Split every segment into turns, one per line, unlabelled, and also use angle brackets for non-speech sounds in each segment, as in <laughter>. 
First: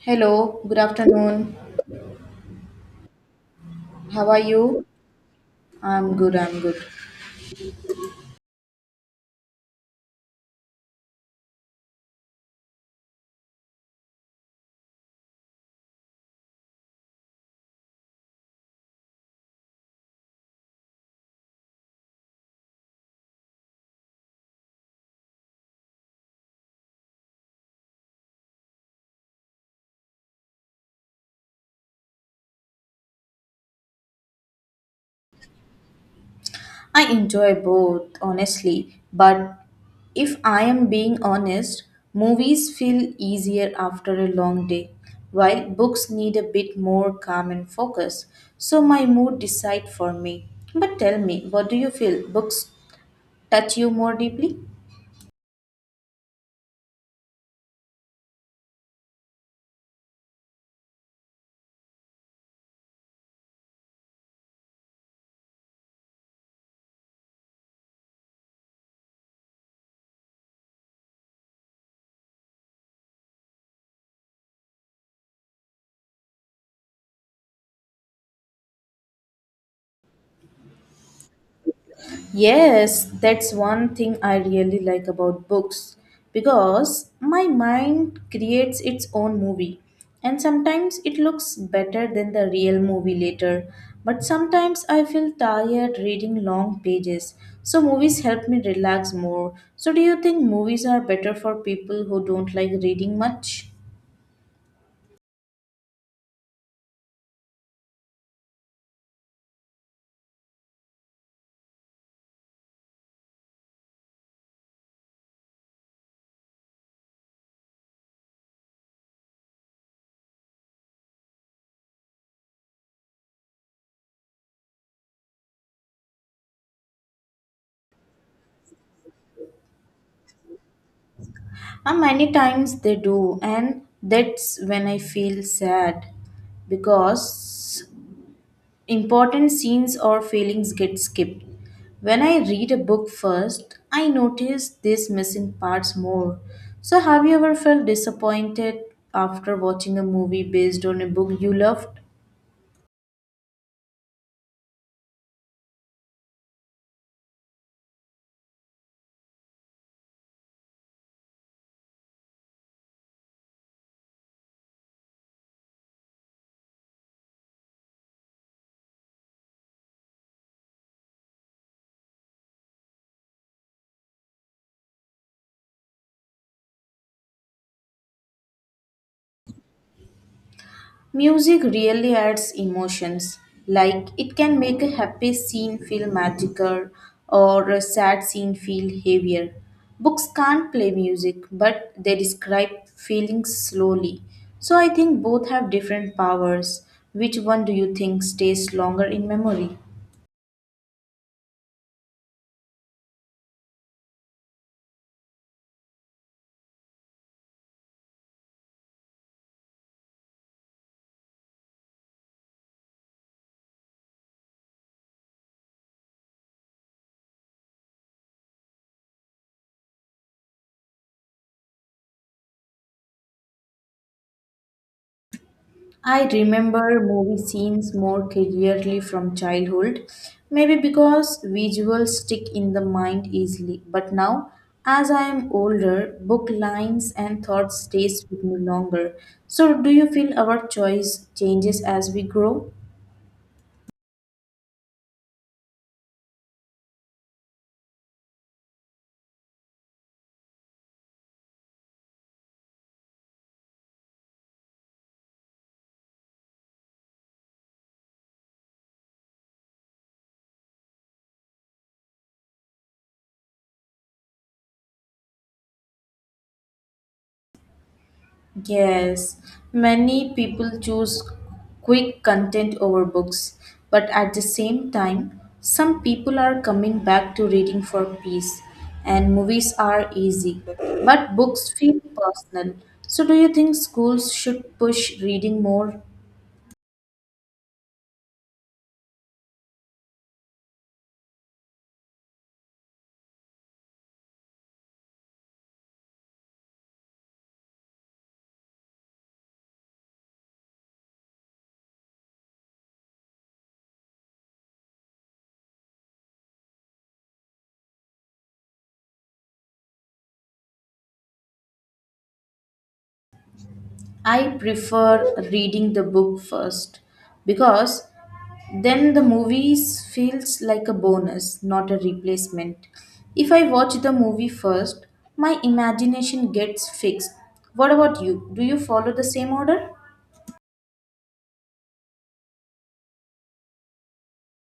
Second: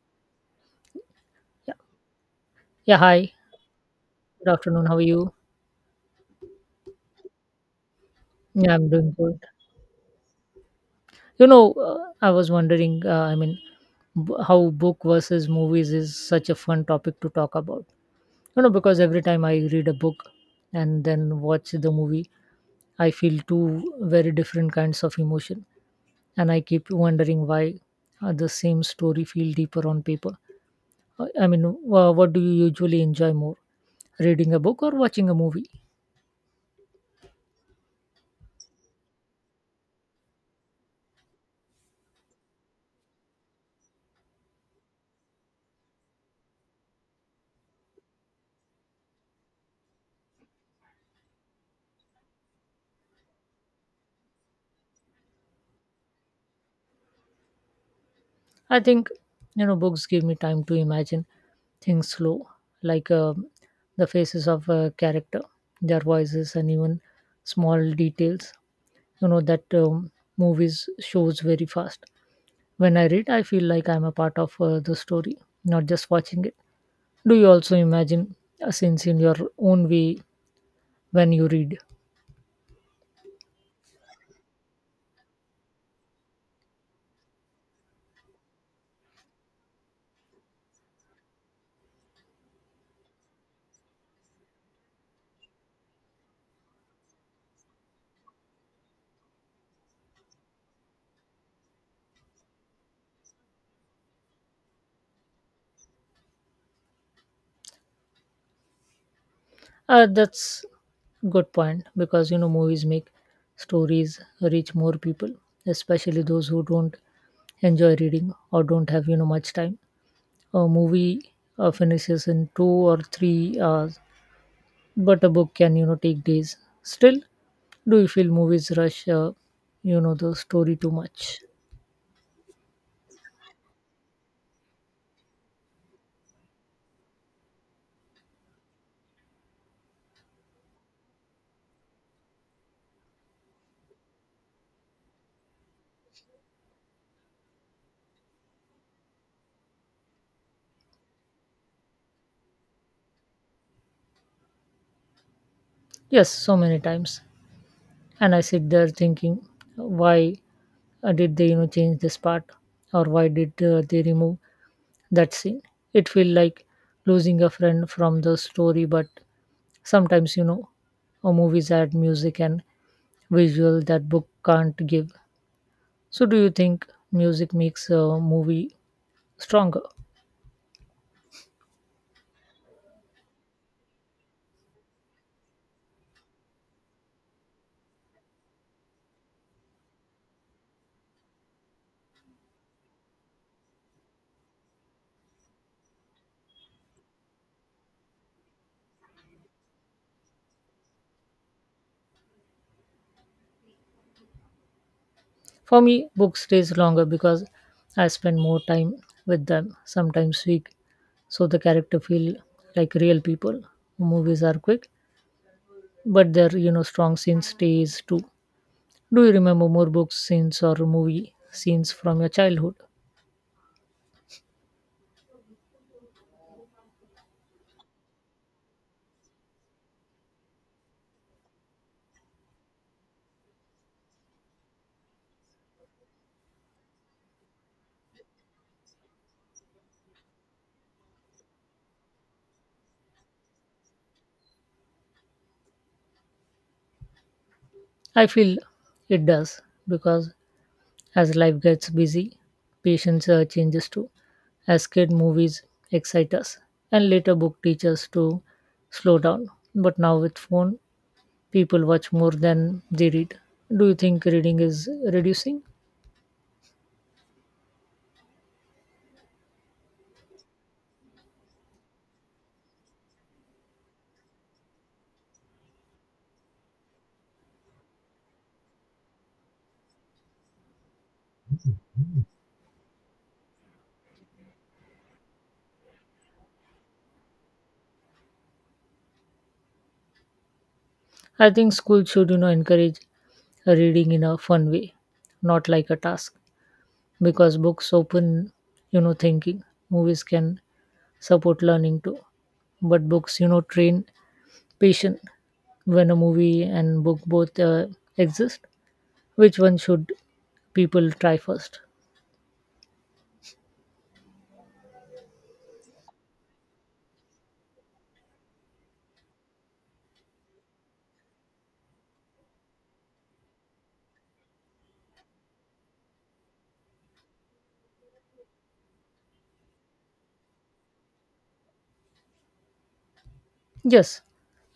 Hello, good afternoon.
Yeah. Yeah. Hi.
How are
Good
you?
afternoon. How are you?
I'm good, I'm good.
Yeah, I'm doing good. You know, uh, I was wondering. I mean, how book versus movies is such a fun topic to talk about. Because every time I read a book and then watch the movie, I feel two very different kinds of emotion, and I keep wondering why the same story feel deeper on paper. I mean, what do you usually enjoy more, reading a book or watching a movie?
I enjoy both, honestly, but if I am being honest, movies feel easier after a long day, while books need a bit more calm and focus. So my mood decide for me. But tell me, what do you feel? Books touch you more deeply?
I think books give me time to imagine things slow, like the faces of a character, their voices, and even small details. You know that movies shows very fast. When I read, I feel like I'm a part of the story, not just watching it. Do you also imagine scenes in your own way when you read?
Yes, that's one thing I really like about books because my mind creates its own movie and sometimes it looks better than the real movie later. But sometimes I feel tired reading long pages, so movies help me relax more. So, do you think movies are better for people who don't like reading much?
That's good point because movies make stories reach more people, especially those who don't enjoy reading or don't have much time. A movie finishes in 2 or 3 hours, but a book can take days. Still, do you feel movies rush the story too much?
Many times they do, and that's when I feel sad because important scenes or feelings get skipped. When I read a book first, I notice these missing parts more. So, have you ever felt disappointed after watching a movie based on a book you loved?
Yes, so many times, and I sit there thinking, why did they change this part, or why did they remove. That's it. It feel like losing a friend from the story, but sometimes, a movies add music and visual that book can't give. So, do you think music makes a movie stronger?
Music really adds emotions, like it can make a happy scene feel magical or a sad scene feel heavier. Books can't play music, but they describe feelings slowly. So I think both have different powers. Which one do you think stays longer in memory?
For me, book stays longer because I spend more time with them. Sometimes week, so the character feel like real people. Movies are quick, but their strong scene stays too. Do you remember more book scenes or movie scenes from your childhood?
I remember movie scenes more clearly from childhood, maybe because visuals stick in the mind easily. But now, as I am older, book lines and thoughts stays with me longer. So, do you feel our choice changes as we grow?
I feel it does because as life gets busy, patience changes too. As kid, movies excite us, and later book teach us to slow down. But now with phone, people watch more than they read. Do you think reading is reducing?
Yes, many people choose quick content over books, but at the same time, some people are coming back to reading for peace, and movies are easy, but books feel personal. So, do you think schools should push reading more?
I think school should encourage reading in a fun way, not like a task, because books open thinking. Movies can support learning too, but books train patience when a movie and book both exist, which one should people try first?
I prefer reading the book first because then the movies feels like a bonus, not a replacement. If I watch the movie first, my imagination gets fixed. What about you? Do you follow the same order?
Yes,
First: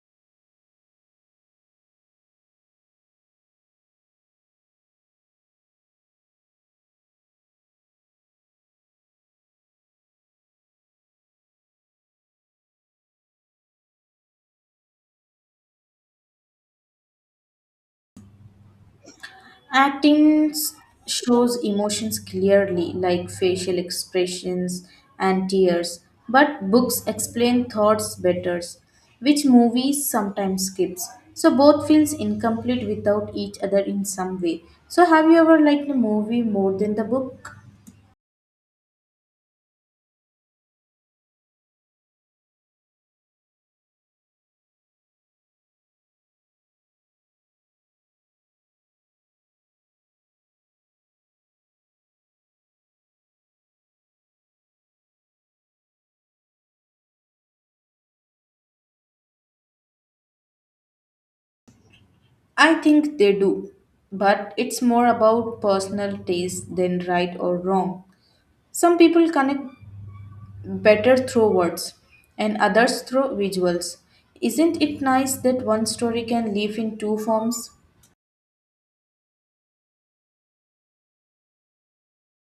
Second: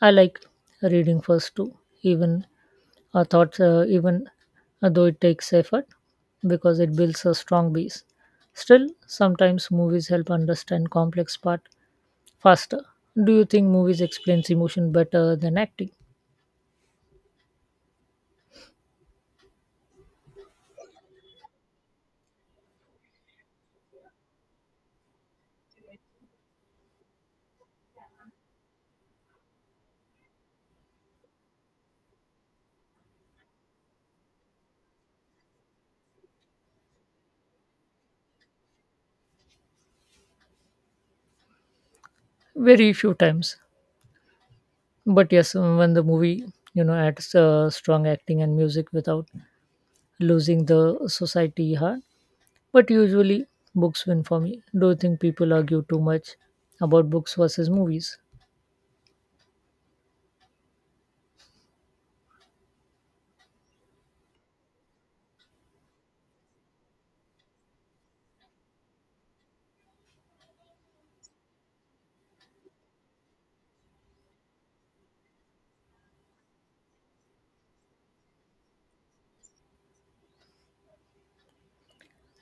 I like reading first too, even even though it takes effort because it builds a strong base. Still, sometimes movies help understand complex part faster. Do you think movies explains emotion better than acting?
Acting shows emotions clearly, like facial expressions and tears, but books explain thoughts better, which movies sometimes skips. So both feels incomplete without each other in some way. So have you ever liked a movie more than the book?
Very few times, but yes, when the movie adds strong acting and music without losing the society heart. But usually, books win for me. Do you think people argue too much about books versus movies?
I think they do, but it's more about personal taste than right or wrong. Some people connect better through words and others through visuals. Isn't it nice that one story can live in two forms?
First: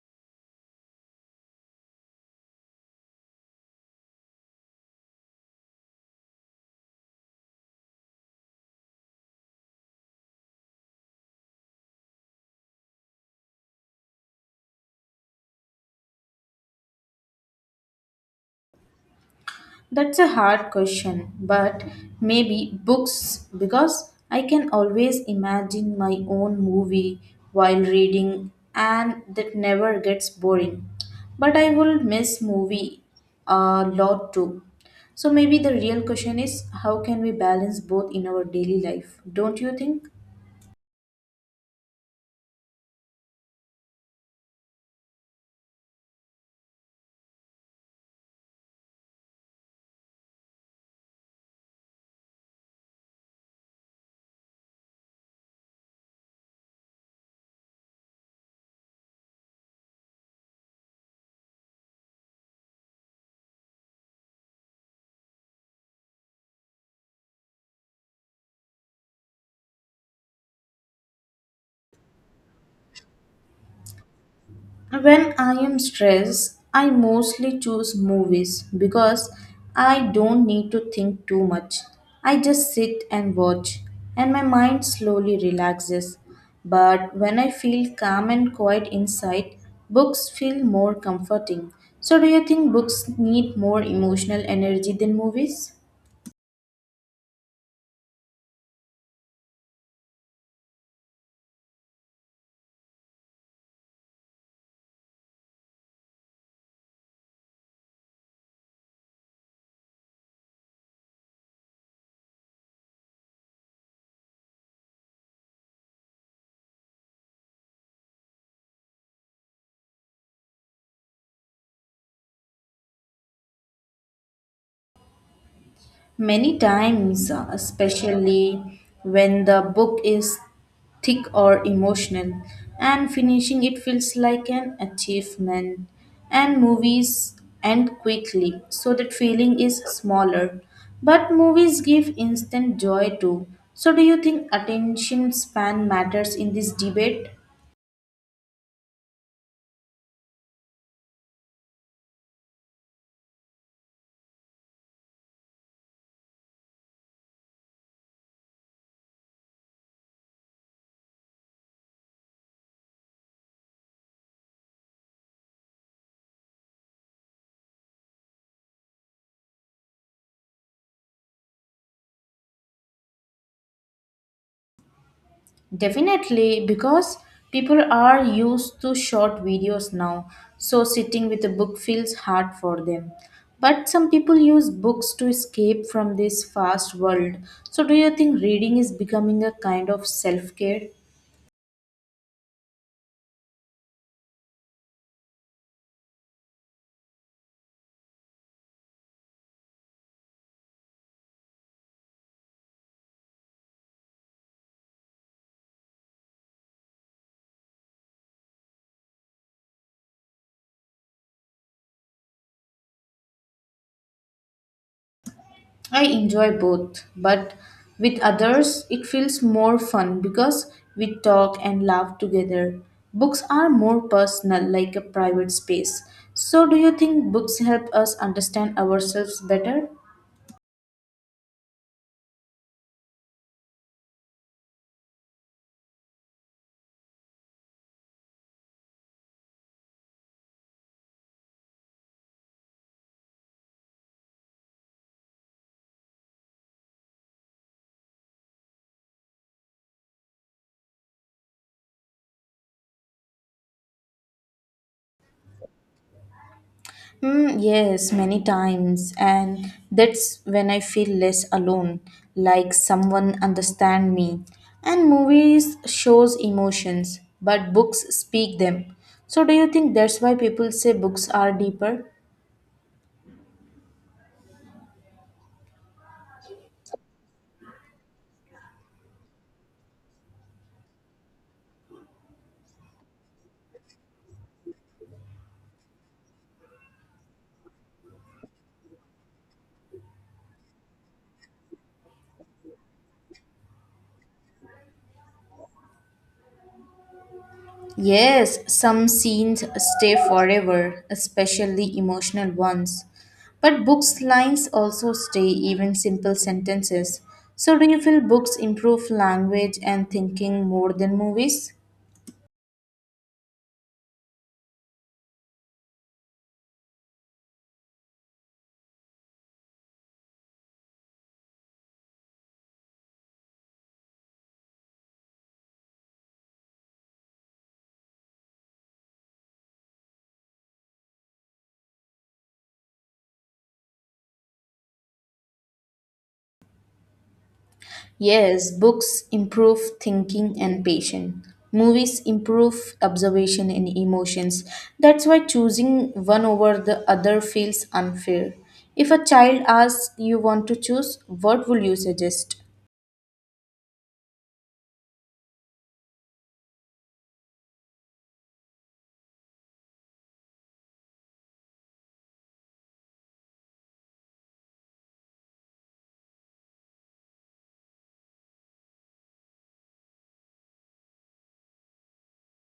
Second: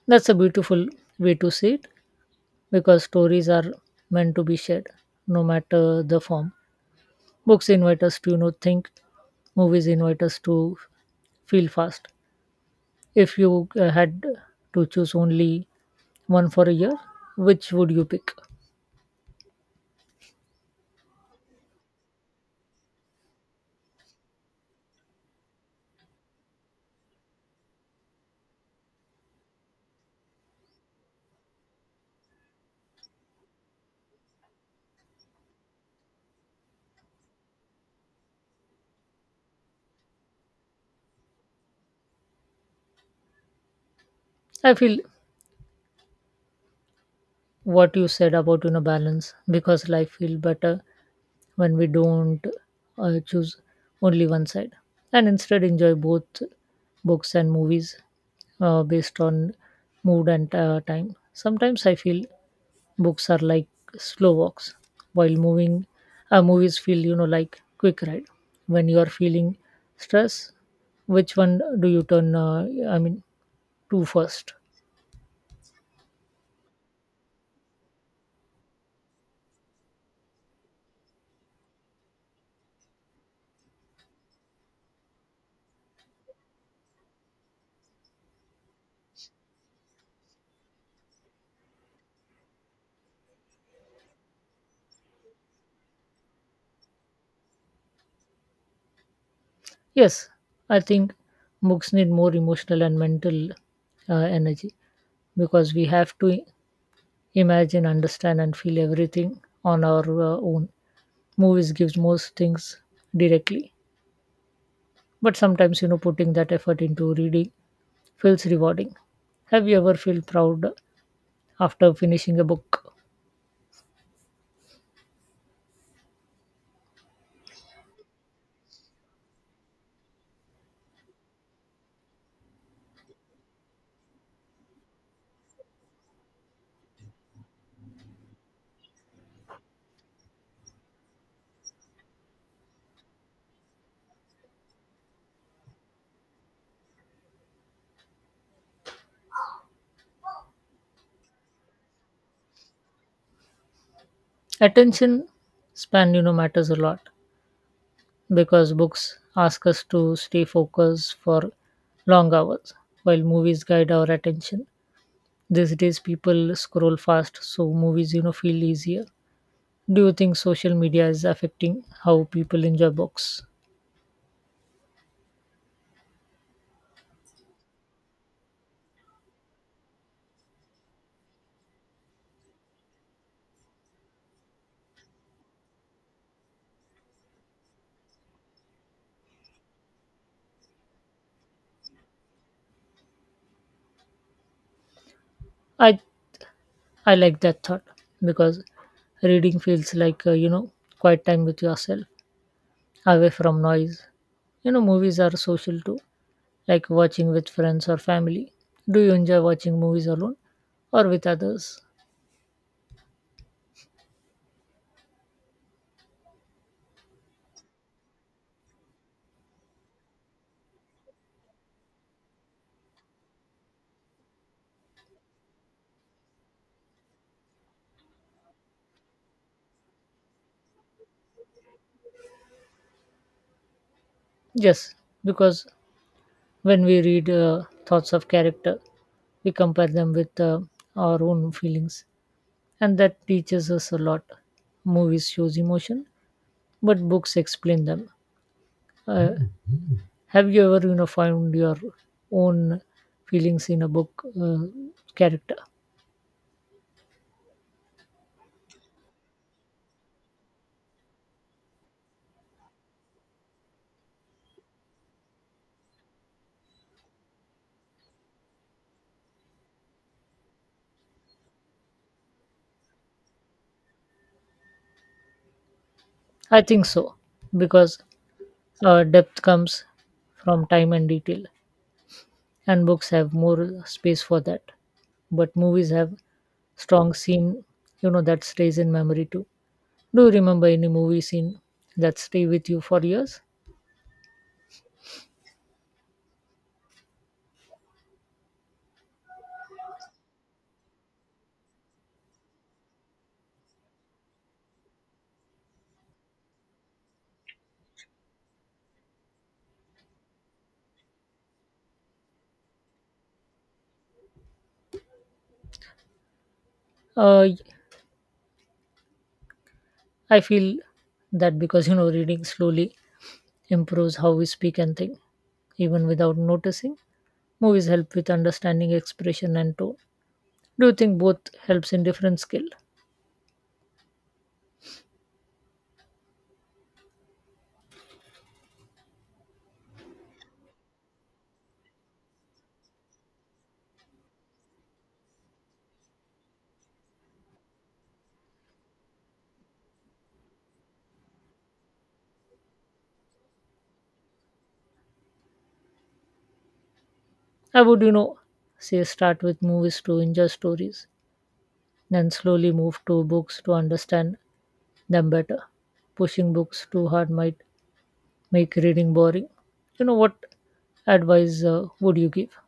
That's a beautiful way to see it because stories are meant to be shared, no matter the form. Books invite us to think. Movies invite us to feel fast. If you had to choose only one for a year, which would you pick?
That's a hard question, but maybe books because I can always imagine my own movie while reading and that never gets boring. But I will miss movie a lot too. So maybe the real question is how can we balance both in our daily life? Don't you think?
I feel what you said about balance because life feel better when we don't choose only one side and instead enjoy both books and movies based on mood and time. Sometimes I feel books are like slow walks, while moving movies feel like quick ride. When you are feeling stress, which one do you turn? I mean, to first.
When I am stressed, I mostly choose movies because I don't need to think too much. I just sit and watch, and my mind slowly relaxes. But when I feel calm and quiet inside, books feel more comforting. So, do you think books need more emotional energy than movies?
Yes, I think books need more emotional and mental energy because we have to imagine, understand, and feel everything on our own. Movies gives most things directly, but sometimes putting that effort into reading feels rewarding. Have you ever felt proud after finishing a book?
Many times, especially when the book is thick or emotional, and finishing it feels like an achievement. And movies end quickly, so that feeling is smaller. But movies give instant joy too. So, do you think attention span matters in this debate?
Attention span matters a lot because books ask us to stay focused for long hours while movies guide our attention. These days people scroll fast, so movies feel easier. Do you think social media is affecting how people enjoy books?
Definitely, because people are used to short videos now, so sitting with a book feels hard for them. But some people use books to escape from this fast world. So, do you think reading is becoming a kind of self care?
I I like that thought because reading feels like quiet time with yourself, away from noise. Movies are social too, like watching with friends or family. Do you enjoy watching movies alone or with others?
I enjoy both, but with others, it feels more fun because we talk and laugh together. Books are more personal, like a private space. So, do you think books help us understand ourselves better?
Yes, because when we read thoughts of character, we compare them with our own feelings, and that teaches us a lot. Movies shows emotion but books explain them. Uh, have you ever, found your own feelings in a book character?
Mm, yes, many times, and that's when I feel less alone, like someone understand me. And movies shows emotions, but books speak them. So do you think that's why people say books are deeper?
I think so, because depth comes from time and detail, and books have more space for that. But movies have strong scene, that stays in memory too. Do you remember any movie scene that stay with you for years?
Yes, some scenes stay forever, especially emotional ones. But books lines also stay even simple sentences. So do you feel books improve language and thinking more than movies?
Uh, I feel that because reading slowly improves how we speak and think, even without noticing. Movies help with understanding expression and tone. Do you think both helps in different skill?
Yes, books improve thinking and patience. Movies improve observation and emotions. That's why choosing one over the other feels unfair. If a child asks you want to choose, what will you suggest?
I would, say start with movies to enjoy stories, then slowly move to books to understand them better. Pushing books too hard might make reading boring. You know what advice would you give?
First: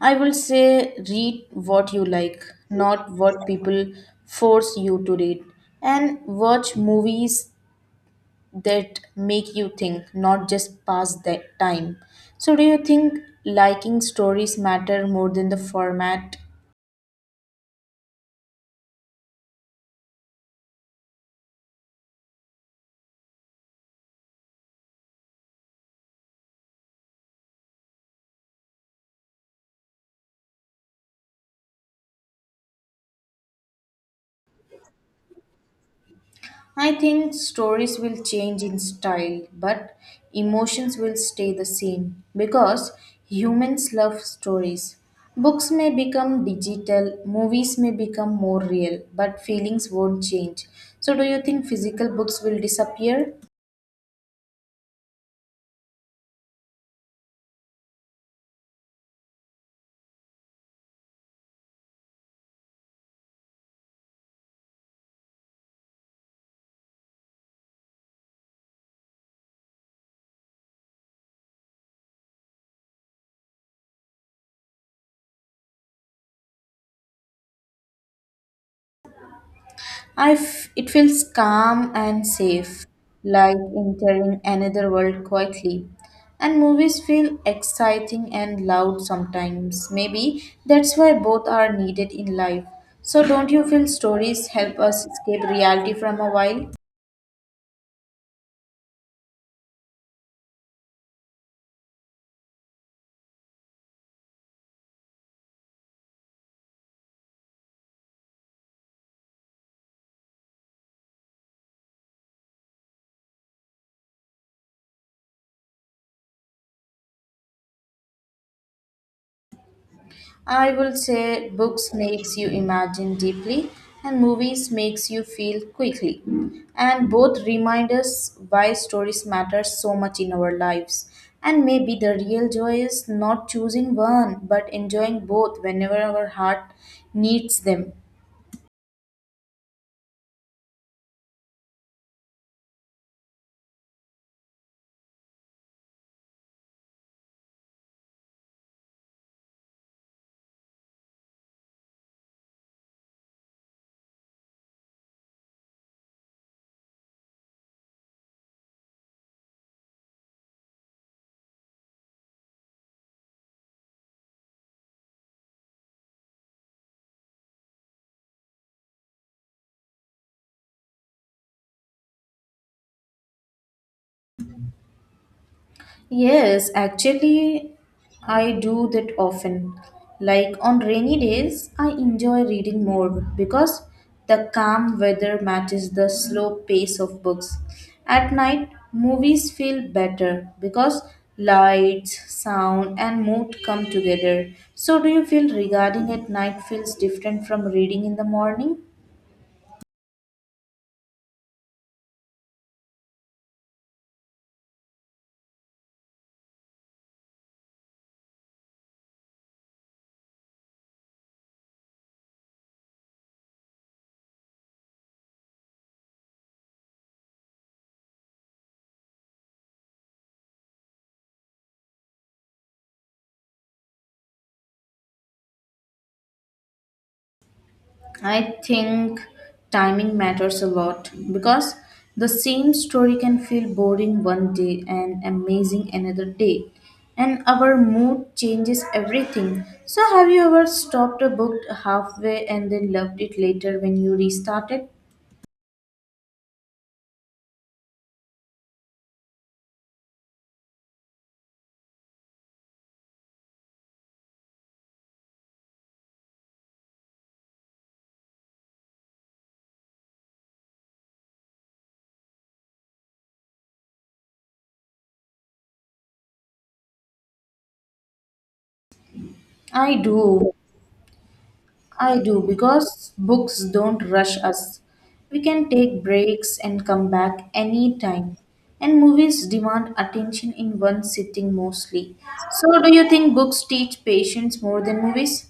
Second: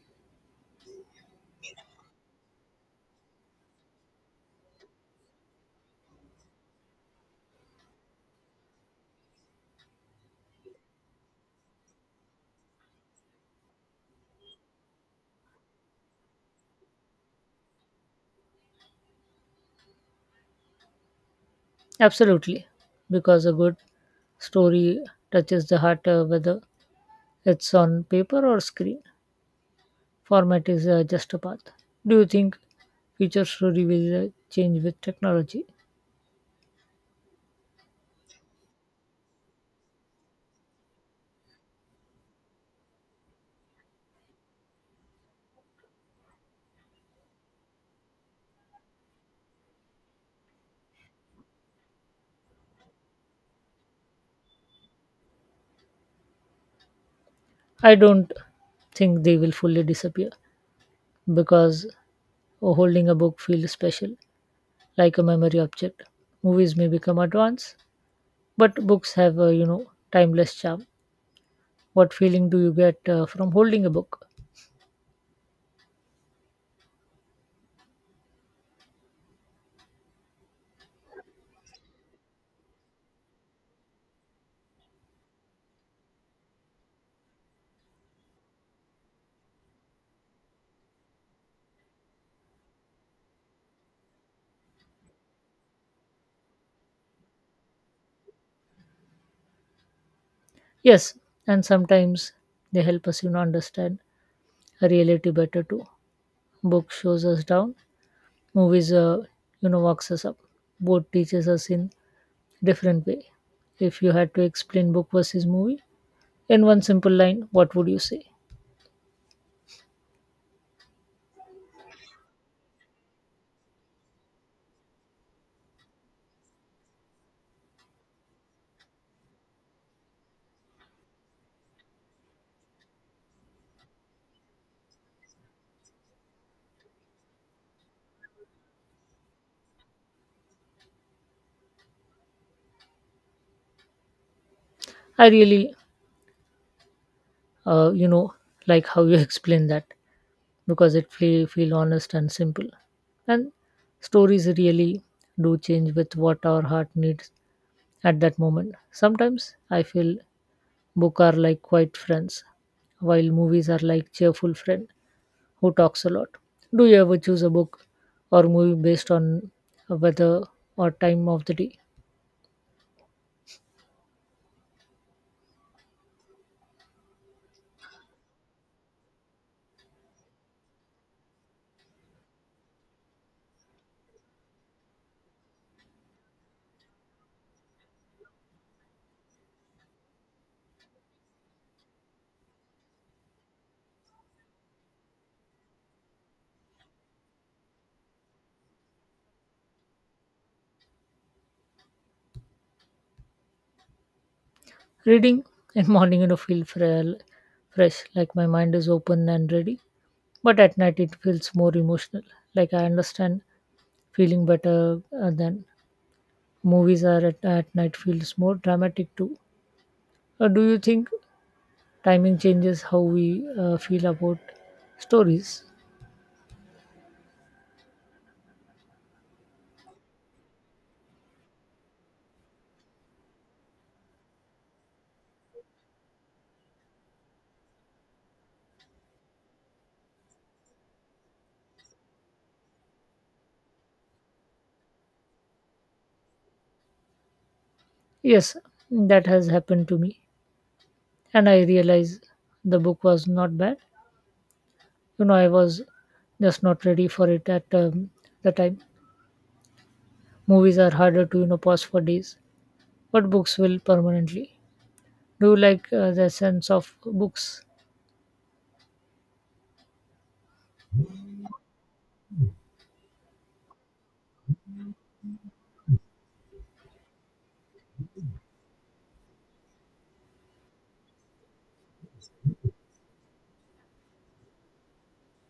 I will say read what you like, not what people force you to read. And watch movies that make you think, not just pass the time. So, do you think liking stories matter more than the format?
Absolutely, because a good story touches the heart whether it's on paper or screen. Format is just a path. Do you think future story will change with technology?
I think stories will change in style, but emotions will stay the same because humans love stories. Books may become digital, movies may become more real, but feelings won't change. So, do you think physical books will disappear?
I don't think they will fully disappear because holding a book feels special, like a memory object. Movies may become advanced, but books have a timeless charm. What feeling do you get from holding a book?
It feels calm and safe, like entering another world quietly. And movies feel exciting and loud sometimes. Maybe that's why both are needed in life. So, don't you feel stories help us escape reality from a while?
Yes, and sometimes they help us understand reality better too. Book shows us down, movies walks us up. Both teaches us in different way. If you had to explain book versus movie in one simple line, what would you say?
I will say books makes you imagine deeply and movies makes you feel quickly. And both remind us why stories matter so much in our lives. And maybe the real joy is not choosing one but enjoying both whenever our heart needs them.
I really, uh, you know, like how you <laughs> explain that because it feel honest and simple. And stories really do change with what our heart needs at that moment. Sometimes I feel book are like quiet friends, while movies are like cheerful friend who talks a lot. Do you ever choose a book or movie based on weather or time of the day?
Yes, actually, I do that often. Like on rainy days, I enjoy reading more because the calm weather matches the slow pace of books. At night, movies feel better because lights, sound, and mood come together. So, do you feel regarding at night feels different from reading in the morning?
Reading in morning, feel fresh, like my mind is open and ready. But at night, it feels more emotional. Like I understand feeling better than movies are at night feels more dramatic too. Do you think timing changes how we feel about stories?
I think timing matters a lot because the same story can feel boring one day and amazing another day, and our mood changes everything. So, have you ever stopped a book halfway and then loved it later when you restarted?
Yes, that has happened to me, and I realize the book was not bad. I was just not ready for it at the time. Movies are harder to pause for days. But books will permanently. Do you like the sense of books?
I do. I do because books don't rush us. We can take breaks and come back anytime. And movies demand attention in one sitting mostly. So, do you think books teach patience more than movies?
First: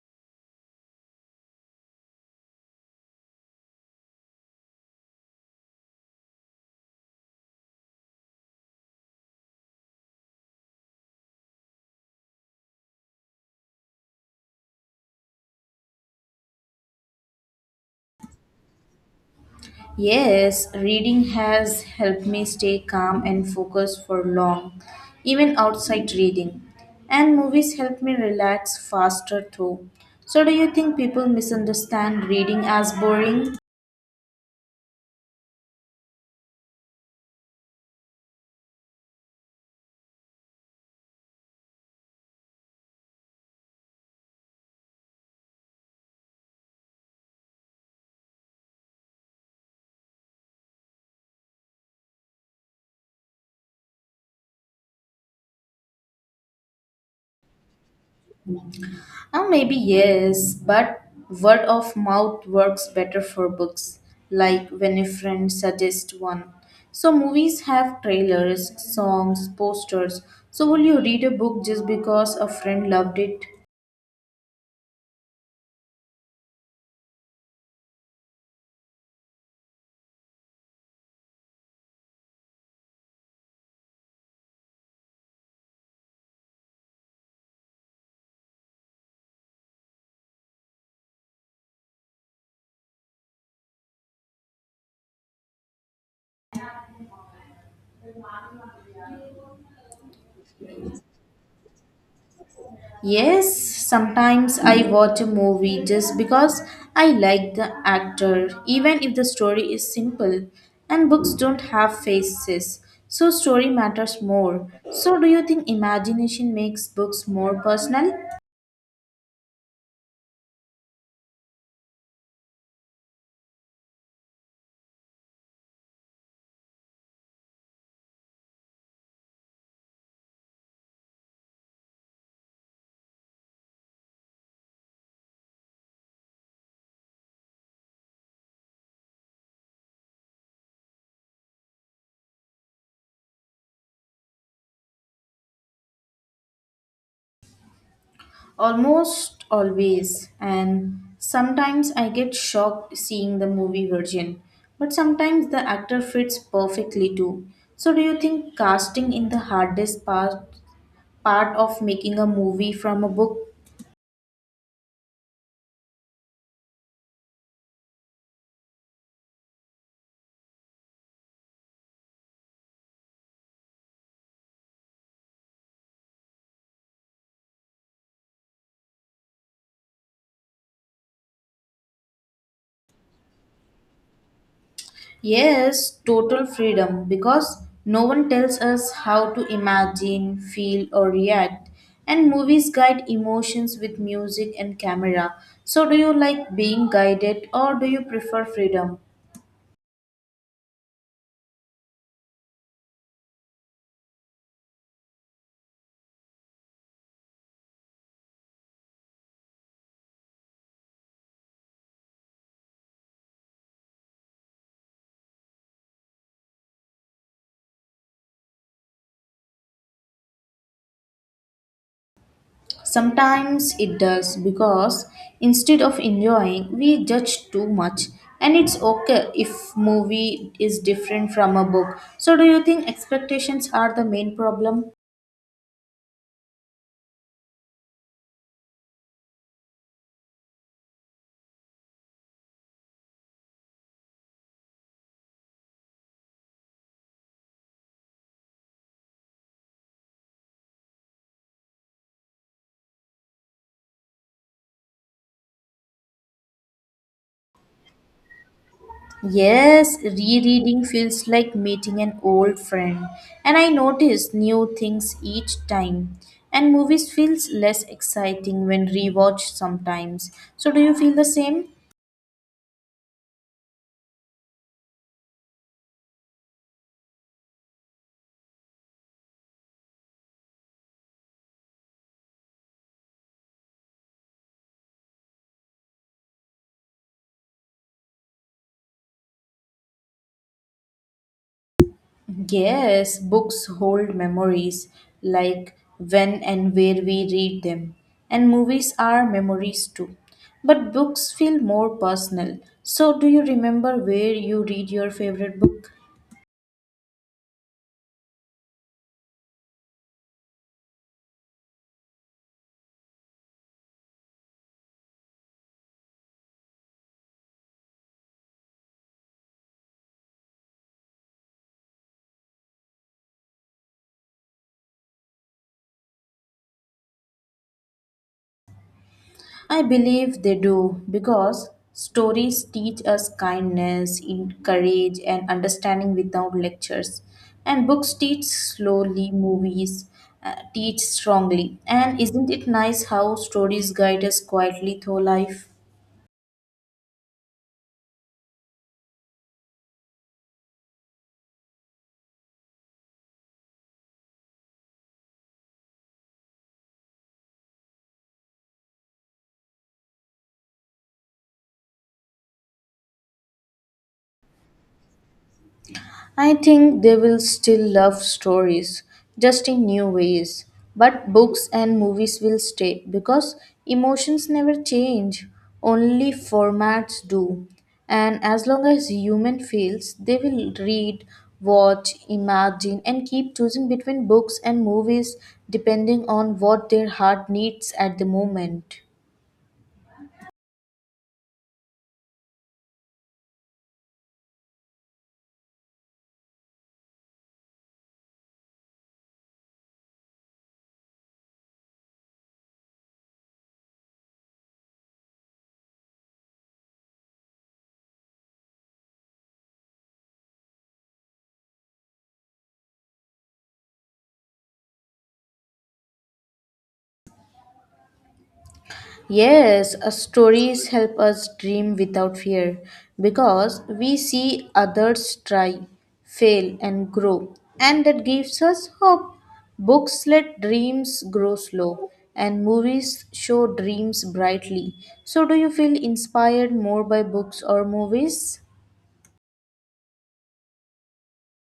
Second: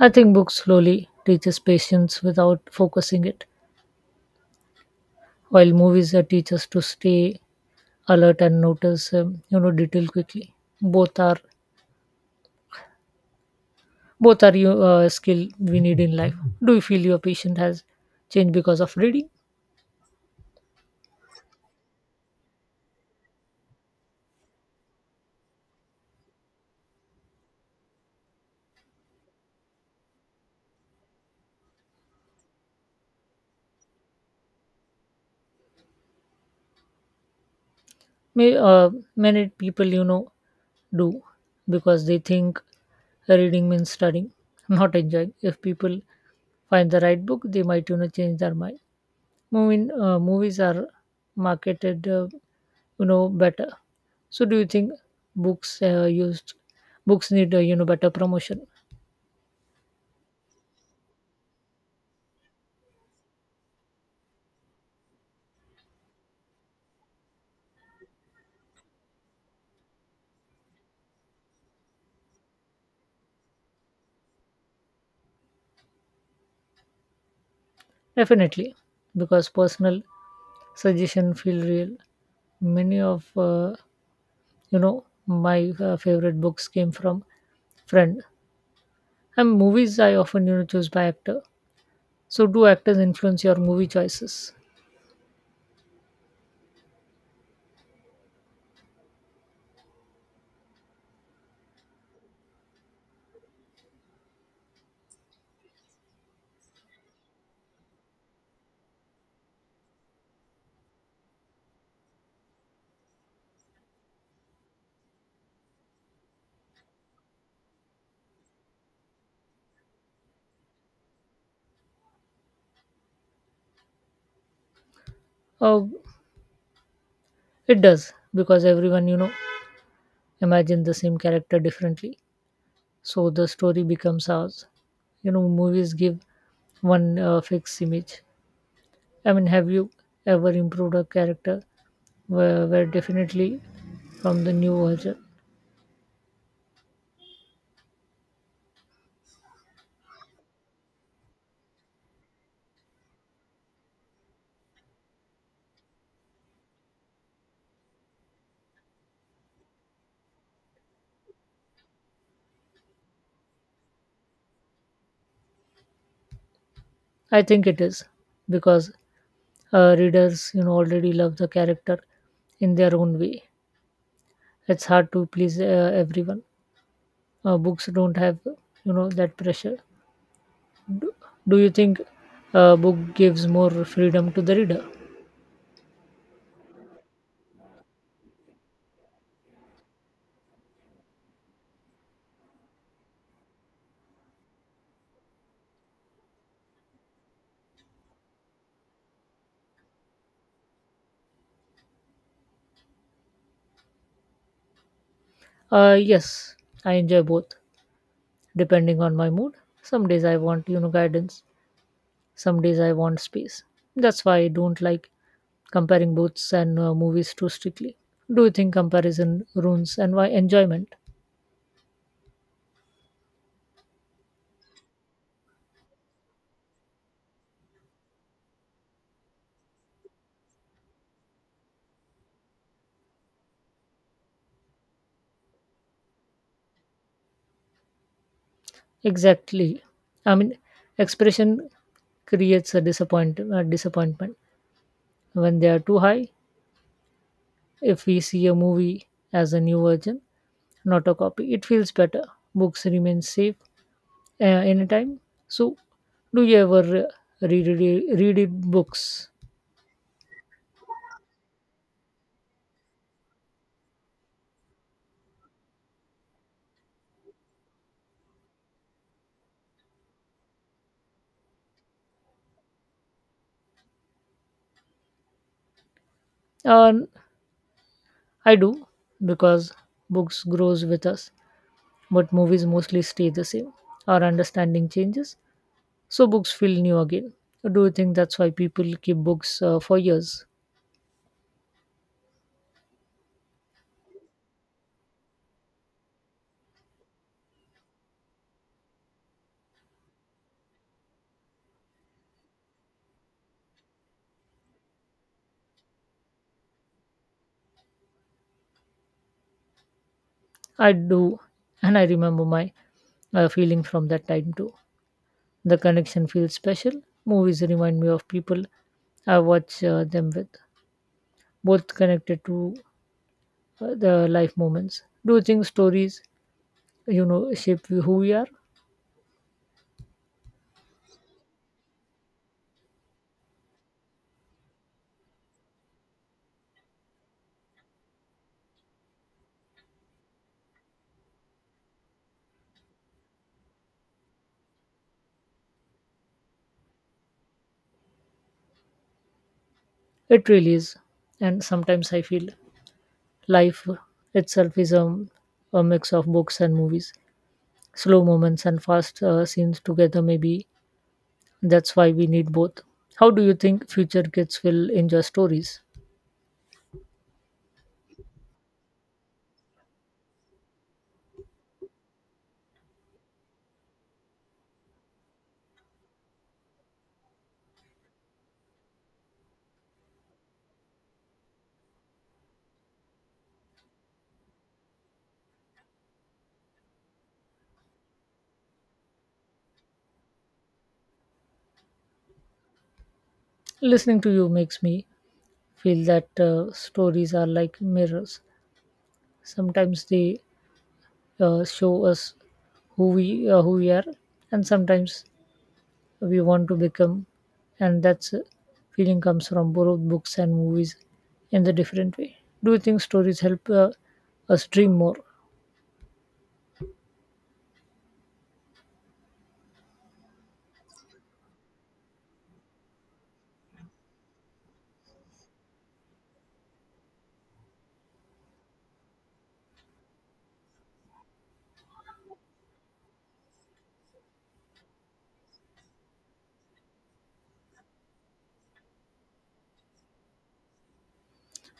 I think books slowly teaches patience without focusing it, while movies teach us to stay alert and notice detail quickly. Both are both are you skill we need in life. Do you feel your patient has changed because of reading?
Yes, reading has helped me stay calm and focused for long, even outside reading. And movies help me relax faster too. So, do you think people misunderstand reading as boring?
May, uh, Many people do because they think reading means studying, <laughs> not enjoying. If people find the right book, they might change their mind. Moving Movies are marketed better. So do you think books uh, used books need better promotion?
Maybe yes, but word of mouth works better for books, like when a friend suggests one. So, movies have trailers, songs, posters. So, will you read a book just because a friend loved it?
Definitely, because personal suggestion feel real. Many of my favorite books came from friend, and movies I often choose by actor. So do actors influence your movie choices?
Yes, sometimes I watch a movie just because I like the actor, even if the story is simple. And books don't have faces, so story matters more. So, do you think imagination makes books more personal?
uh, it does because everyone imagine the same character differently, so the story becomes ours. Movies give one fixed image. I mean, have you ever improved a character where definitely from the new version?
Almost always, and sometimes I get shocked seeing the movie version, but sometimes the actor fits perfectly too. So, do you think casting in the hardest part of making a movie from a book?
I think it is because readers already love the character in their own way. It's hard to please everyone. Books don't have that pressure. Do, do you think a book gives more freedom to the reader?
Yes, total freedom because no one tells us how to imagine, feel, or react. And movies guide emotions with music and camera. So, do you like being guided or do you prefer freedom?
Yes, I enjoy both depending on my mood. Some days I want, guidance. Some days I want space. That's why I don't like comparing books and movies too strictly. Do you think comparison ruins and why enjoyment?
Sometimes it does because instead of enjoying, we judge too much. And it's okay if movie is different from a book. So do you think expectations are the main problem?
Exactly. I mean, expression creates a disappointment when they are too high. If we see a movie as a new version, not a copy, it feels better. Books remain safe uh, anytime. So, do you ever read books?
Yes, rereading feels like meeting an old friend. And I notice new things each time. And movies feels less exciting when rewatched sometimes. So do you feel the same?
Uh, I do because books grows with us, but movies mostly stay the same. Our understanding changes, so books feel new again. Do you think that's why people keep books for years?
Yes, books hold memories like when and where we read them, and movies are memories too. But books feel more personal. So, do you remember where you read your favorite book?
I do, and I remember my feeling from that time too. The connection feels special. Movies remind me of people I watch them with, both connected to the life moments. Do you think stories, shape who we are?
I believe they do because stories teach us kindness, courage, and understanding without lectures. And books teach slowly, movies teach strongly. And isn't it nice how stories guide us quietly through life?
It really is, and sometimes I feel life itself is a mix of books and movies, slow moments and fast scenes together. Maybe that's why we need both. How do you think future kids will enjoy stories?
I think they will still love stories, just in new ways. But books and movies will stay because emotions never change, only formats do. And as long as human feels, they will read, watch, imagine, and keep choosing between books and movies depending on what their heart needs at the moment.
Listening to you makes me feel that stories are like mirrors. Sometimes they show us who we are, and sometimes we want to become, and that's feeling comes from both books and movies in the different way. Do you think stories help us dream more?
Yes, stories help us dream without fear because we see others try, fail, and grow, and that gives us hope. Books let dreams grow slow, and movies show dreams brightly. So, do you feel inspired more by books or movies?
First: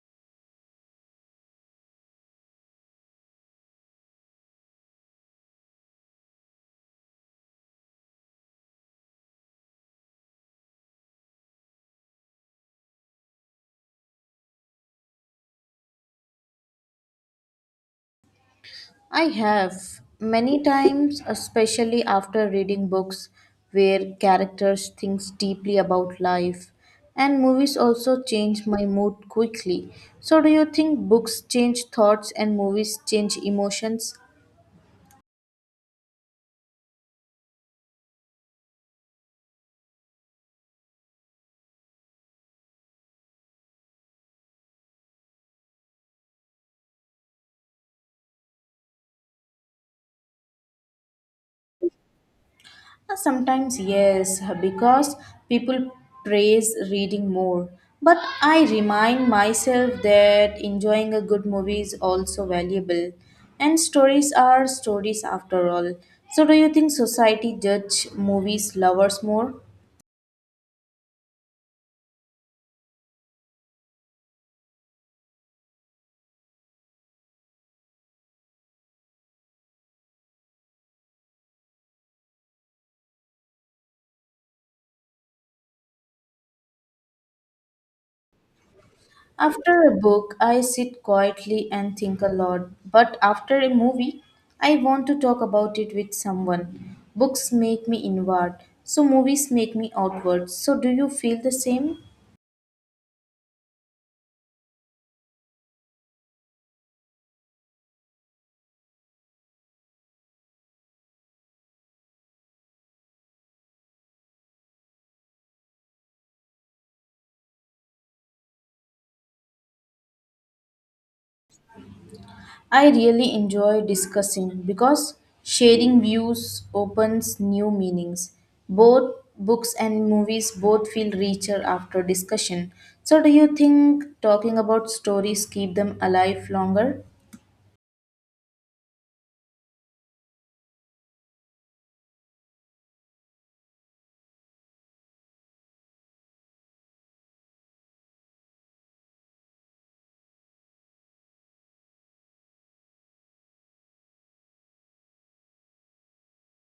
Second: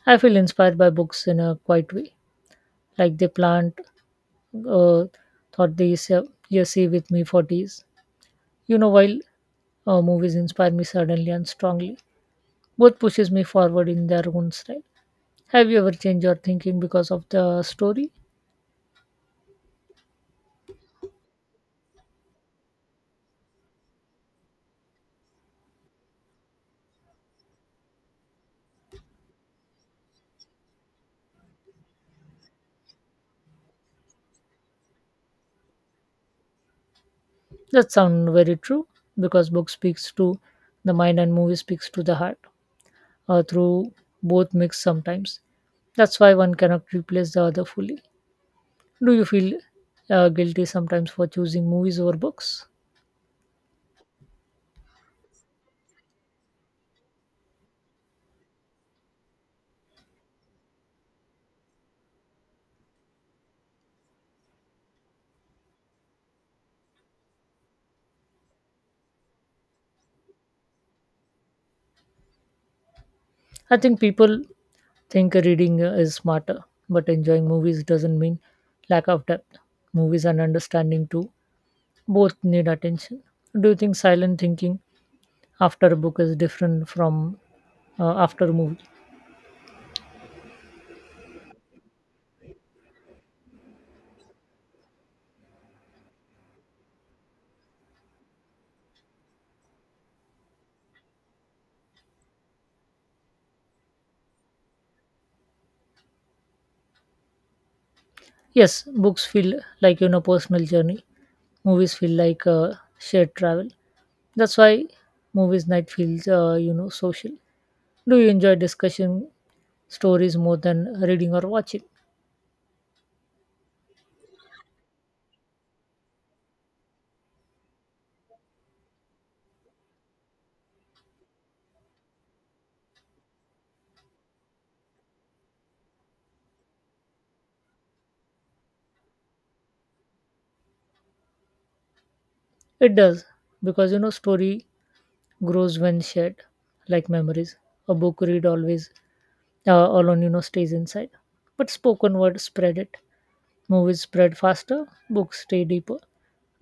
I feel inspired by books in a quiet way, like they plant uh, thought, these you see with me for days, while movies inspire me suddenly and strongly. Both pushes me forward in their own style. Have you ever changed your thinking because of the story?
I have many times, especially after reading books where characters think deeply about life, and movies also change my mood quickly. So, do you think books change thoughts and movies change emotions?
That sounds very true because book speaks to the mind and movie speaks to the heart through both mix sometimes. That's why one cannot replace the other fully. Do you feel guilty sometimes for choosing movies over books?
Sometimes, yes, because people praise reading more. But I remind myself that enjoying a good movie is also valuable. And stories are stories after all. So, do you think society judge movies lovers more?
I think people think reading is smarter, but enjoying movies doesn't mean lack of depth. Movies and understanding too both need attention. Do you think silent thinking after a book is different from after a movie?
After a book, I sit quietly and think a lot. But after a movie, I want to talk about it with someone. Books make me inward, so movies make me outward. So, do you feel the same?
Yes, books feel like personal journey. Movies feel like shared travel. That's why movies night feels social. Do you enjoy discussion stories more than reading or watching?
I really enjoy discussing because sharing views opens new meanings. Both books and movies both feel richer after discussion. So do you think talking about stories keep them alive longer?
It does because story grows when shared, like memories. A book read always alone, stays inside. But spoken word spread it. Movies spread faster. Books stay deeper.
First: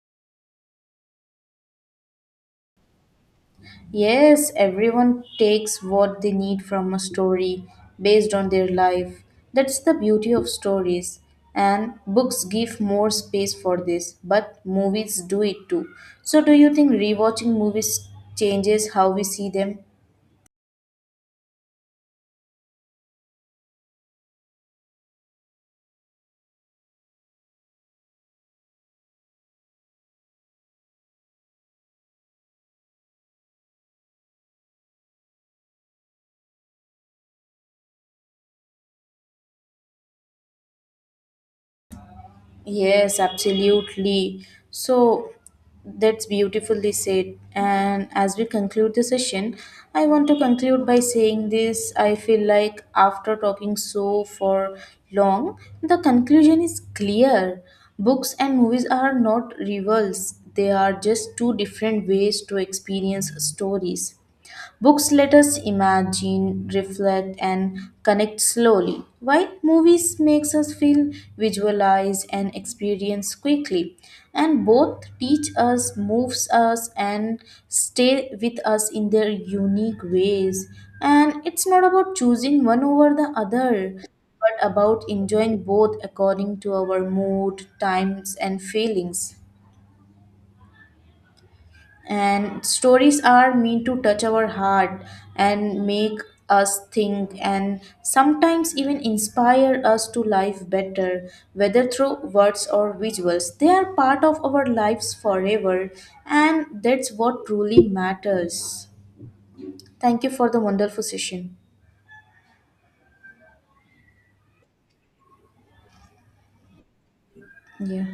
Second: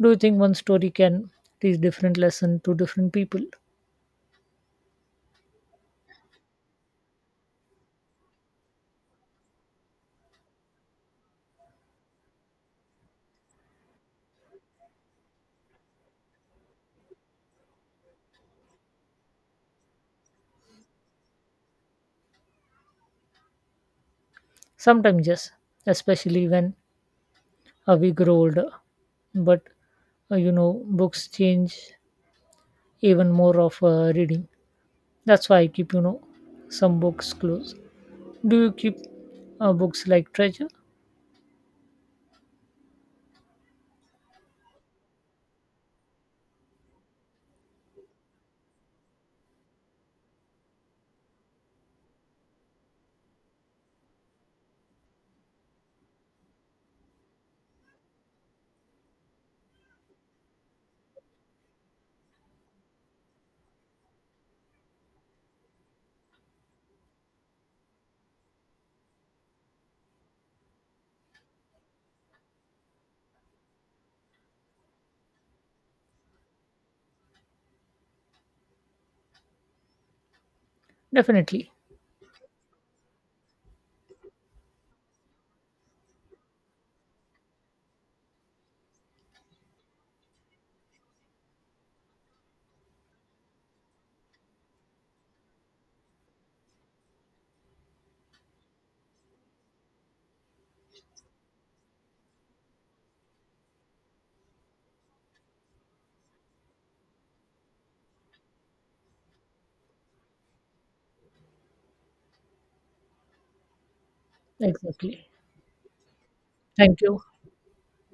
Do you think one story can teach different lesson to different people?
Yes, everyone takes what they need from a story based on their life. That's the beauty of stories. And books give more space for this, but movies do it too. So, do you think rewatching movies changes how we see them?
Sometimes yes, especially when we grow older. But books change even more of reading. That's why I keep, some books close. Do you keep books like treasure?
Yes, absolutely. So that's beautifully said. And as we conclude the session, I want to conclude by saying this. I feel like after talking so for long, the conclusion is clear. Books and movies are not rivals, they are just two different ways to experience stories. Books let us imagine, reflect, and connect slowly, while movies makes us feel, visualize, and experience quickly. And both teach us, moves us, and stay with us in their unique ways. And it's
Definitely.
not about choosing one over the other, but about enjoying both according to our mood, times, and feelings and stories are meant to touch our heart and make us think and sometimes even inspire us to life better whether through words or visuals they are part of our lives forever and that's what truly matters. Thank you for the wonderful session.
Exactly. Thank you.
Yeah.